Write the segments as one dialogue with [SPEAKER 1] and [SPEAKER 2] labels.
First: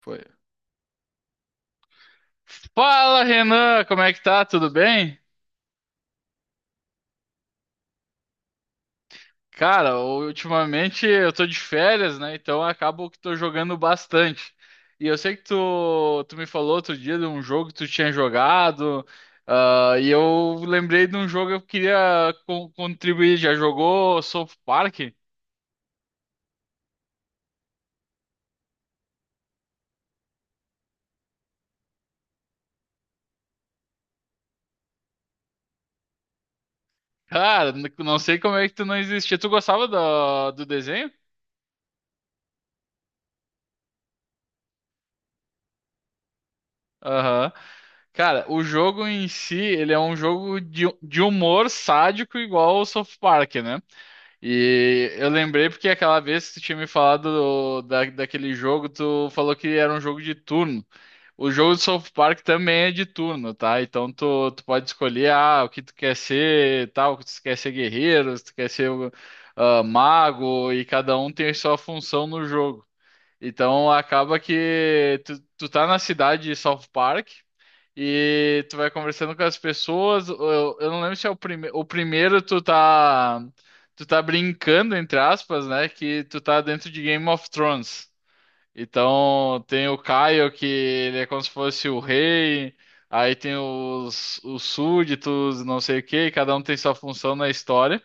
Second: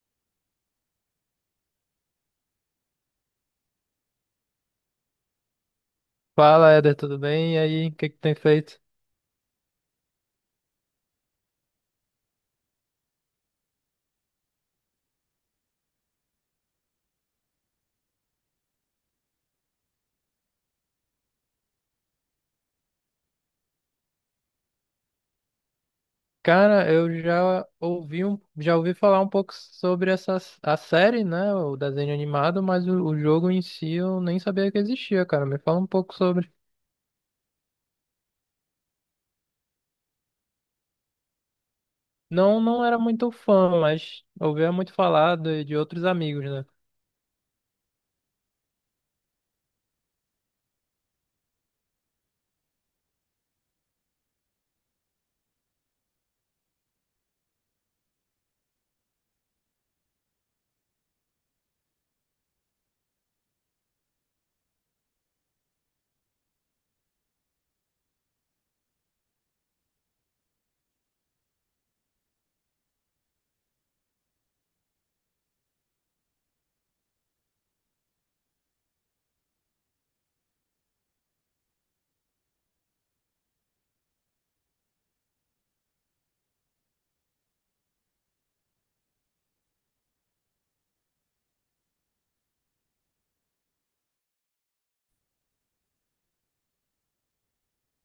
[SPEAKER 1] Foi. Fala, Renan, como é que tá? Tudo bem?
[SPEAKER 2] Fala, Éder, tudo bem? E aí, o que que tem feito?
[SPEAKER 1] Cara, ultimamente eu tô de férias, né? Então eu acabo que tô jogando bastante. E eu sei que tu me falou outro dia de um jogo que tu tinha jogado, ah, e eu lembrei de um jogo que eu queria contribuir. Já jogou South Park?
[SPEAKER 2] Cara, eu já ouvi falar um pouco sobre essa a série, né? O desenho animado, mas o jogo em si eu nem sabia que existia, cara. Me fala um pouco sobre.
[SPEAKER 1] Cara, não sei como é que tu não existia. Tu gostava do desenho?
[SPEAKER 2] Não, não era muito fã, mas ouvia muito falar de outros amigos, né?
[SPEAKER 1] Aham. Cara, o jogo em si, ele é um jogo de humor sádico igual o South Park, né? E eu lembrei porque aquela vez que tu tinha me falado daquele jogo, tu falou que era um jogo de turno. O jogo do South Park também é de turno, tá? Então tu pode escolher ah, o que tu quer ser, tal, se tu quer ser guerreiro, se tu quer ser ah, mago, e cada um tem a sua função no jogo. Então acaba que tu tá na cidade de South Park e tu vai conversando com as pessoas. Eu não lembro se é o primeiro. O primeiro tu tá. Tu tá brincando, entre aspas, né? Que tu tá dentro de Game of Thrones. Então tem o Kyle, que ele é como se fosse o rei. Aí tem os súditos, não sei o quê, e cada um tem sua função na história.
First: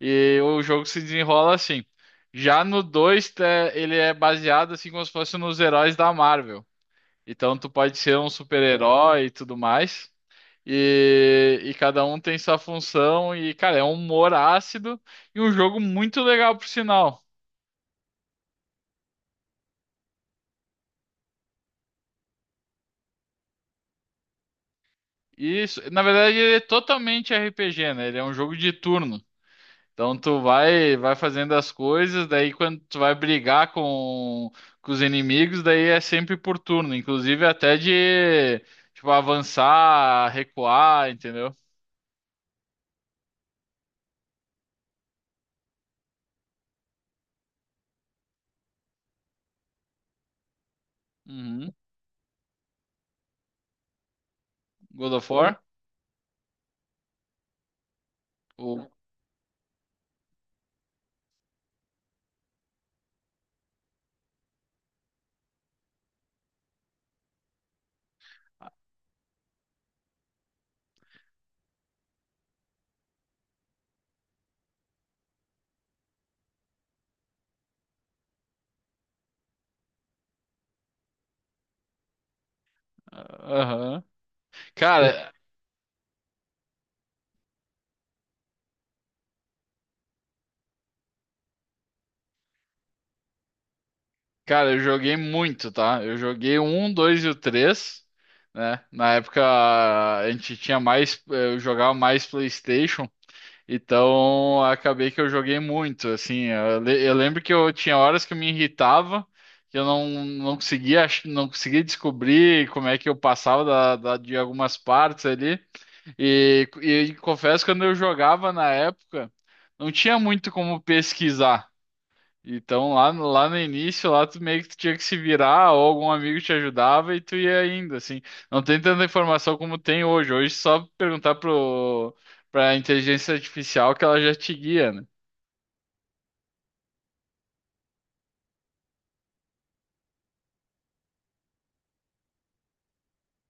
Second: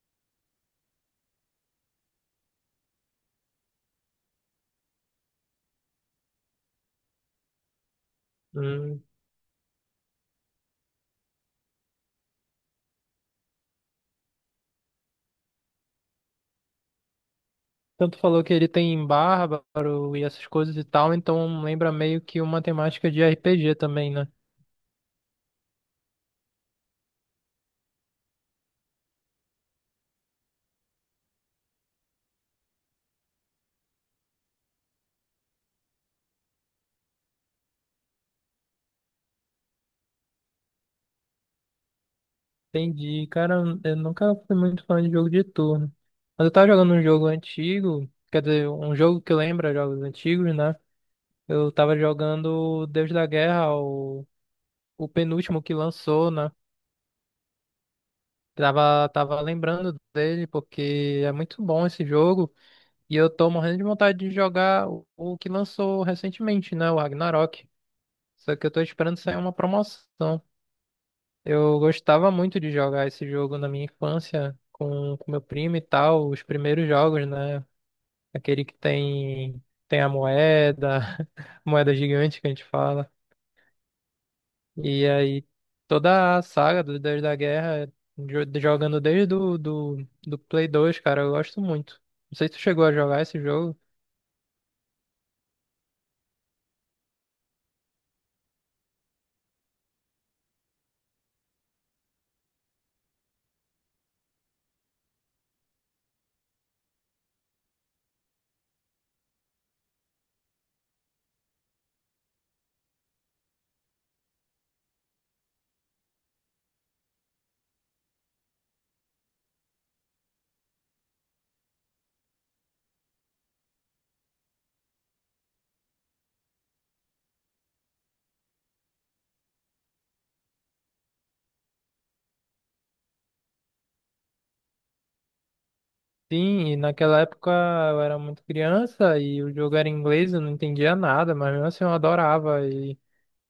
[SPEAKER 1] E o jogo se desenrola assim. Já no 2, tá, ele é baseado assim como se fosse nos heróis da Marvel. Então tu pode ser um
[SPEAKER 2] Hum.
[SPEAKER 1] super-herói e tudo mais. E cada um tem sua função. E, cara, é um humor ácido e um jogo muito legal, por sinal.
[SPEAKER 2] Tanto falou que ele tem bárbaro e essas coisas e tal, então lembra meio que uma temática de RPG também, né?
[SPEAKER 1] Isso, na verdade, ele é totalmente RPG, né? Ele é um jogo de turno. Então tu vai fazendo as coisas, daí quando tu vai brigar com os inimigos, daí é sempre por turno, inclusive até de tipo avançar, recuar, entendeu?
[SPEAKER 2] Entendi. Cara, eu nunca fui muito fã de jogo de turno. Mas eu tava jogando um jogo antigo, quer dizer, um jogo que lembra jogos antigos, né? Eu
[SPEAKER 1] Uhum.
[SPEAKER 2] tava jogando o Deus da Guerra, o
[SPEAKER 1] God of War?
[SPEAKER 2] penúltimo que lançou, né?
[SPEAKER 1] O-
[SPEAKER 2] Tava lembrando dele, porque é muito bom esse jogo. E eu tô morrendo de vontade de jogar o que lançou recentemente, né? O Ragnarok. Só que eu tô esperando sair uma promoção. Eu gostava muito de jogar esse jogo na minha infância com meu primo e tal, os primeiros jogos, né? Aquele que tem a moeda, moeda gigante que a gente fala.
[SPEAKER 1] Aham.
[SPEAKER 2] E
[SPEAKER 1] Cara,
[SPEAKER 2] aí toda a saga do Deus da Guerra, jogando desde do Play 2, cara, eu gosto muito. Não sei se tu chegou a jogar esse jogo.
[SPEAKER 1] cara, eu joguei muito, tá? Eu joguei o 1, 2 e o 3, né? Na época a gente tinha mais, eu jogava mais PlayStation. Então, acabei que eu joguei muito, assim, eu lembro que eu tinha horas que eu me irritava, que eu não conseguia, não conseguia descobrir como é que eu passava de algumas partes ali, e confesso que quando eu jogava na época, não tinha muito como pesquisar, então lá, lá no início, lá tu meio que tu tinha que se virar, ou algum amigo te ajudava e tu ia indo, assim. Não tem tanta informação como tem hoje. Hoje é só perguntar pra inteligência artificial que ela já te guia, né?
[SPEAKER 2] Sim, e naquela época eu era muito criança e o jogo era em inglês, eu não entendia nada, mas mesmo assim eu adorava. E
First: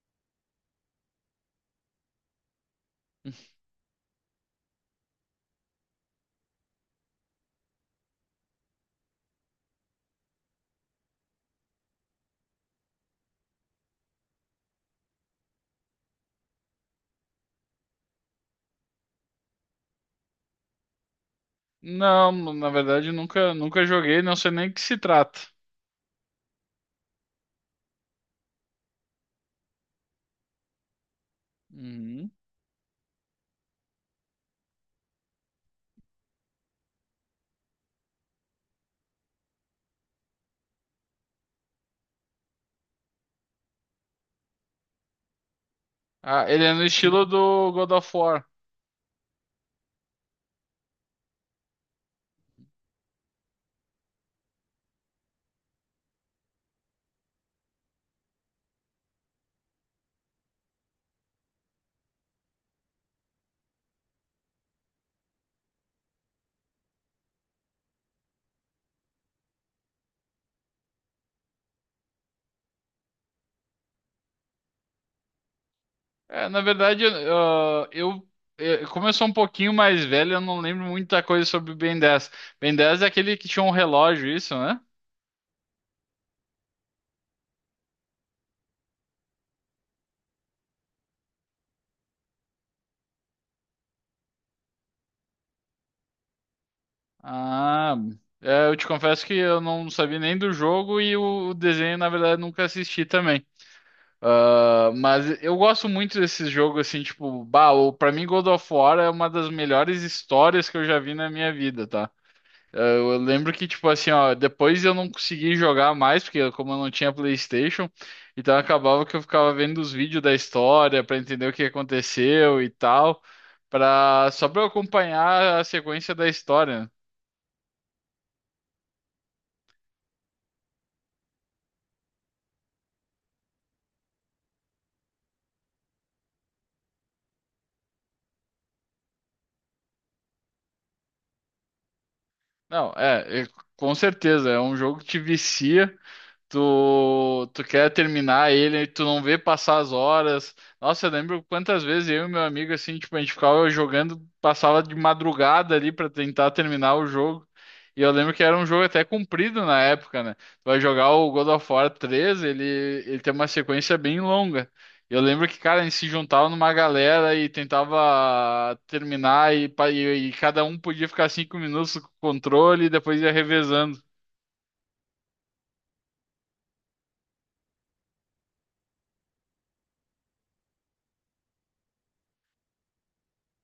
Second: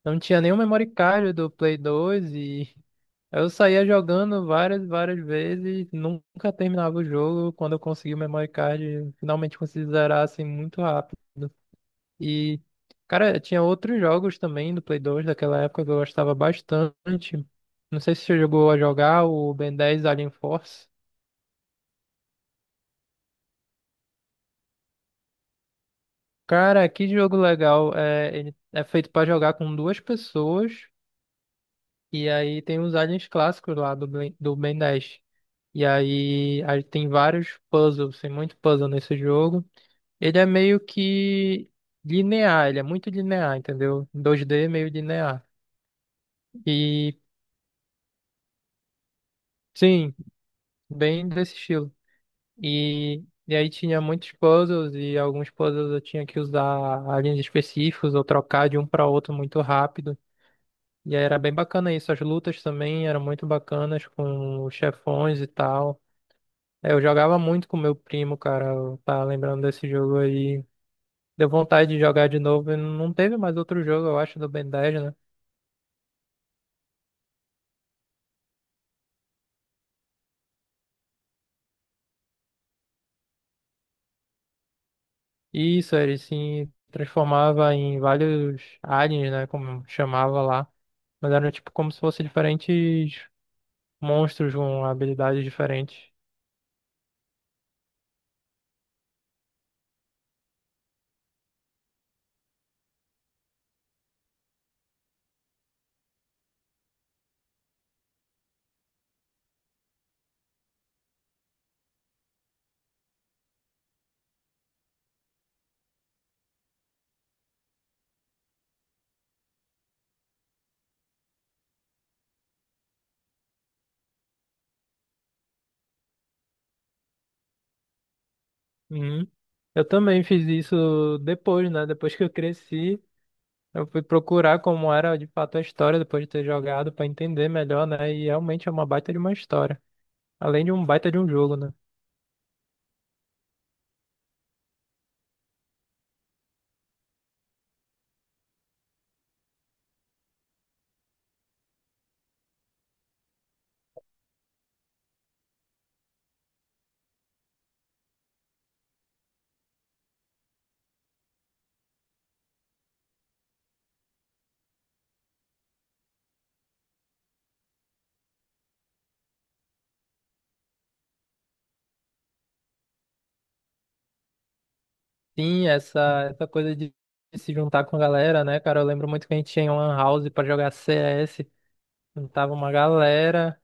[SPEAKER 2] não tinha nenhum memory card do Play 2 e eu saía jogando várias, várias vezes, nunca terminava o jogo. Quando eu consegui o memory card, finalmente consegui zerar assim muito rápido. E, cara, tinha outros jogos também do Play 2 daquela época que eu gostava bastante. Não sei se você jogou a jogar o Ben 10 Alien Force.
[SPEAKER 1] Não, na verdade nunca joguei, não sei nem o que se trata.
[SPEAKER 2] Cara, que jogo legal. É, ele é feito pra jogar com duas pessoas. E
[SPEAKER 1] Uhum.
[SPEAKER 2] aí tem os aliens clássicos lá do Ben 10. E aí tem vários puzzles, tem muito puzzle nesse jogo. Ele é meio que linear, ele é muito linear, entendeu? 2D é meio linear.
[SPEAKER 1] Ah, ele é no
[SPEAKER 2] E
[SPEAKER 1] estilo do God of War.
[SPEAKER 2] sim, bem desse estilo. E aí tinha muitos puzzles e alguns puzzles eu tinha que usar aliens específicos ou trocar de um para outro muito rápido. E aí era bem bacana isso. As lutas também eram muito bacanas com os chefões e tal. É, eu jogava muito com meu primo, cara. Eu tava lembrando desse jogo aí. Deu vontade de jogar de novo. E não teve mais outro jogo, eu acho, do Ben 10, né?
[SPEAKER 1] É, na verdade, ah, eu, eh, como eu sou um pouquinho mais velho, eu não lembro muita coisa sobre o Ben 10. Ben 10 é aquele que tinha um relógio, isso, né?
[SPEAKER 2] E isso, ele se transformava em vários aliens, né? Como chamava lá. Mas eram tipo como se fossem diferentes monstros com habilidades diferentes.
[SPEAKER 1] Ah, é, eu te confesso que eu não sabia nem do jogo e o desenho, na verdade, nunca assisti também. Ah, mas eu gosto muito desses jogos, assim, tipo, bah, pra mim God of War é uma das melhores histórias que eu já vi na minha vida, tá? Ah, eu lembro que, tipo assim, ó, depois eu não consegui jogar mais, porque como eu não tinha PlayStation, então acabava que eu ficava vendo os vídeos da história pra entender o que aconteceu e tal, só pra eu acompanhar a sequência da história, né?
[SPEAKER 2] Uhum. Eu também fiz isso depois, né? Depois que eu cresci, eu fui procurar como era de fato a história depois de ter jogado pra entender melhor, né? E realmente é uma baita de uma história. Além de um baita de um jogo, né?
[SPEAKER 1] Não, é, é, com certeza, é um jogo que te vicia. Tu, tu quer terminar ele, e tu não vê passar as horas. Nossa, eu lembro quantas vezes eu e meu amigo, assim, tipo, a gente ficava jogando, passava de madrugada ali pra tentar terminar o jogo. E eu lembro que era um jogo até comprido na época, né? Tu vai jogar o God of War 3 ele tem uma sequência bem longa. Eu lembro que, cara, a gente se juntava numa galera e tentava terminar, e cada um podia ficar 5 minutos com o controle e depois ia revezando.
[SPEAKER 2] Sim, essa coisa de se juntar com a galera, né, cara? Eu lembro muito que a gente tinha um lan house pra jogar CS, juntava uma galera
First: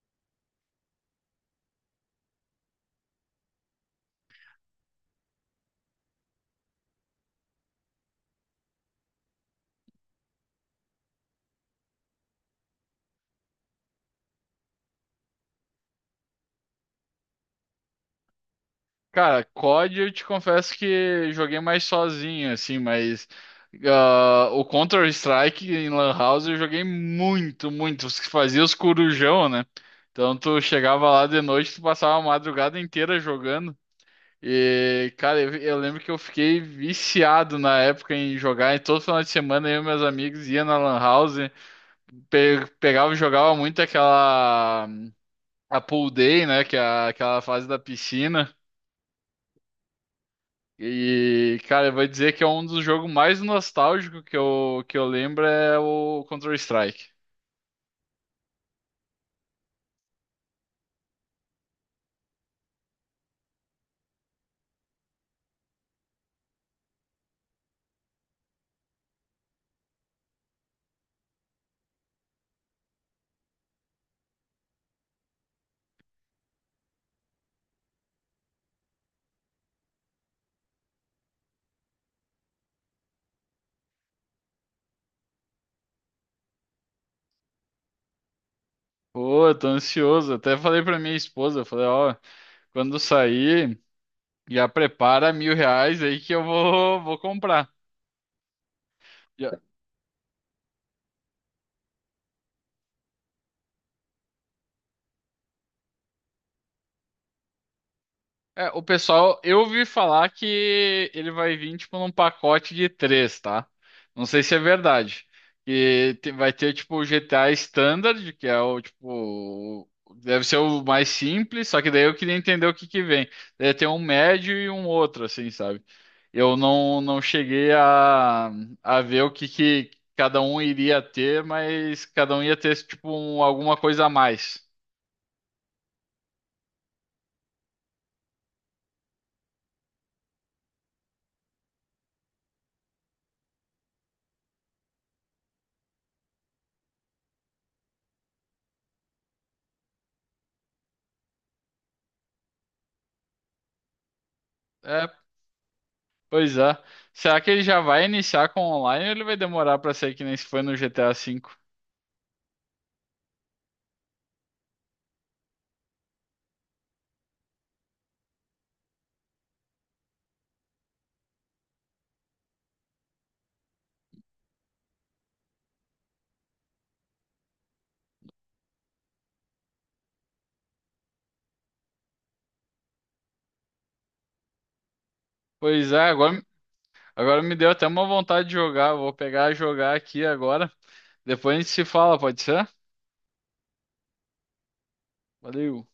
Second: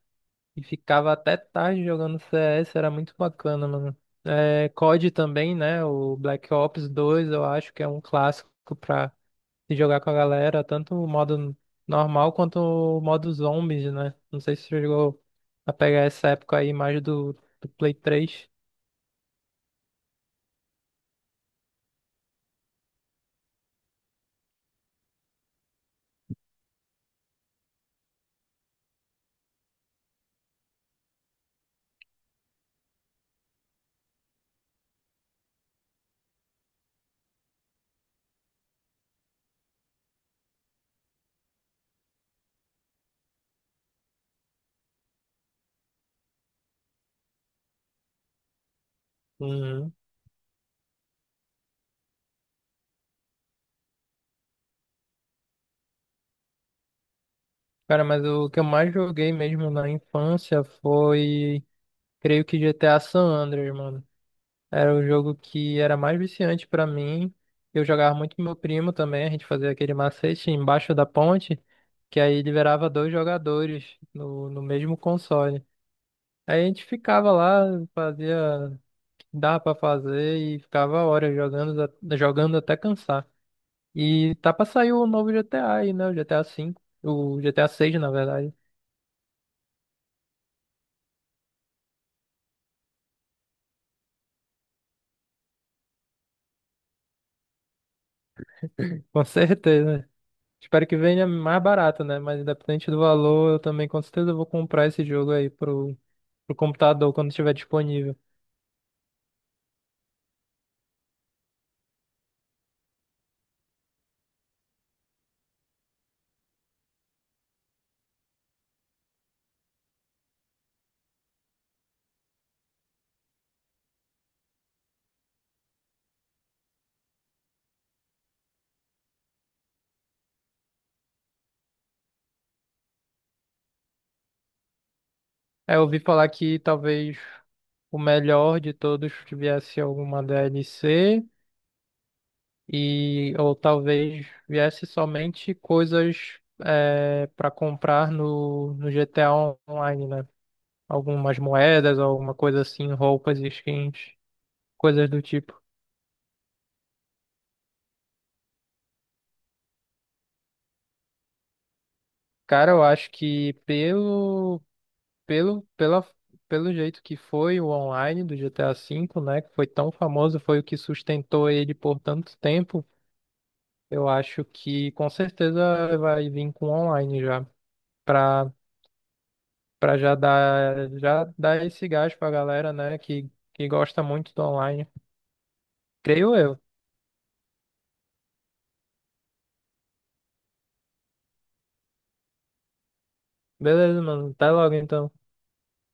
[SPEAKER 2] e ficava até tarde jogando CS, era muito bacana, mano. É, COD também, né? O Black Ops dois eu acho que é um clássico pra se jogar com a galera, tanto o modo normal quanto o modo zombies, né? Não sei se você chegou a pegar essa época aí mais do Play três.
[SPEAKER 1] Cara, COD eu te confesso que joguei mais sozinho, assim, mas ah, o Counter-Strike em Lan House eu joguei muito, muito. Os que fazia os corujão, né? Então tu chegava lá de noite, tu passava a madrugada inteira jogando. E, cara, eu lembro que eu fiquei viciado na época em jogar. E todo final de semana eu e meus amigos ia na Lan House, pegava e jogava muito aquela. A pool day, né? Que é aquela fase da piscina. E, cara, eu vou dizer que é um dos jogos mais nostálgicos que eu lembro é o Counter-Strike.
[SPEAKER 2] Cara, mas o que eu mais joguei mesmo na infância foi, creio que GTA San Andreas, mano. Era o jogo que era mais viciante pra mim. Eu jogava muito com meu primo também, a gente fazia aquele macete embaixo da ponte, que aí liberava dois jogadores no mesmo console. Aí a gente ficava lá, fazia o que dava pra fazer e ficava horas jogando, jogando até cansar. E tá pra sair o novo GTA aí, né? O GTA V, o GTA 6, na verdade.
[SPEAKER 1] Pô, eu tô ansioso. Até falei pra minha esposa, eu falei, ó, quando sair, já prepara R$ 1.000 aí que eu vou comprar.
[SPEAKER 2] Com certeza. Espero que venha mais barato, né? Mas independente do valor, eu também com certeza vou comprar esse jogo aí pro computador quando estiver disponível.
[SPEAKER 1] É, o pessoal, eu ouvi falar que ele vai vir tipo num pacote de três, tá? Não sei se é verdade. E vai ter tipo o GTA Standard, que é o tipo, deve ser o mais simples, só que daí eu queria entender o que que vem. Deve ter um médio e um outro, assim, sabe? Eu não cheguei a ver o que que cada um iria ter, mas cada um ia ter tipo alguma coisa a mais.
[SPEAKER 2] É, eu ouvi falar que talvez o melhor de todos viesse alguma DLC e ou talvez viesse somente coisas é, para comprar no GTA Online, né? Algumas moedas, alguma coisa assim, roupas, skins,
[SPEAKER 1] É.
[SPEAKER 2] coisas do tipo.
[SPEAKER 1] Pois é. Será que ele já vai iniciar com online ou ele vai demorar pra sair que nem se foi no GTA V?
[SPEAKER 2] Cara, eu acho que Pelo, pela, pelo jeito que foi o online do GTA V, né, que foi tão famoso, foi o que sustentou ele por tanto tempo, eu acho que com certeza vai vir com online já, pra, pra já dar esse gás pra galera, né, que gosta muito do online.
[SPEAKER 1] Pois é,
[SPEAKER 2] Creio
[SPEAKER 1] agora,
[SPEAKER 2] eu.
[SPEAKER 1] agora me deu até uma vontade de jogar. Vou pegar e jogar aqui agora. Depois a gente se fala, pode ser?
[SPEAKER 2] Beleza, mano. Até logo então.
[SPEAKER 1] Valeu.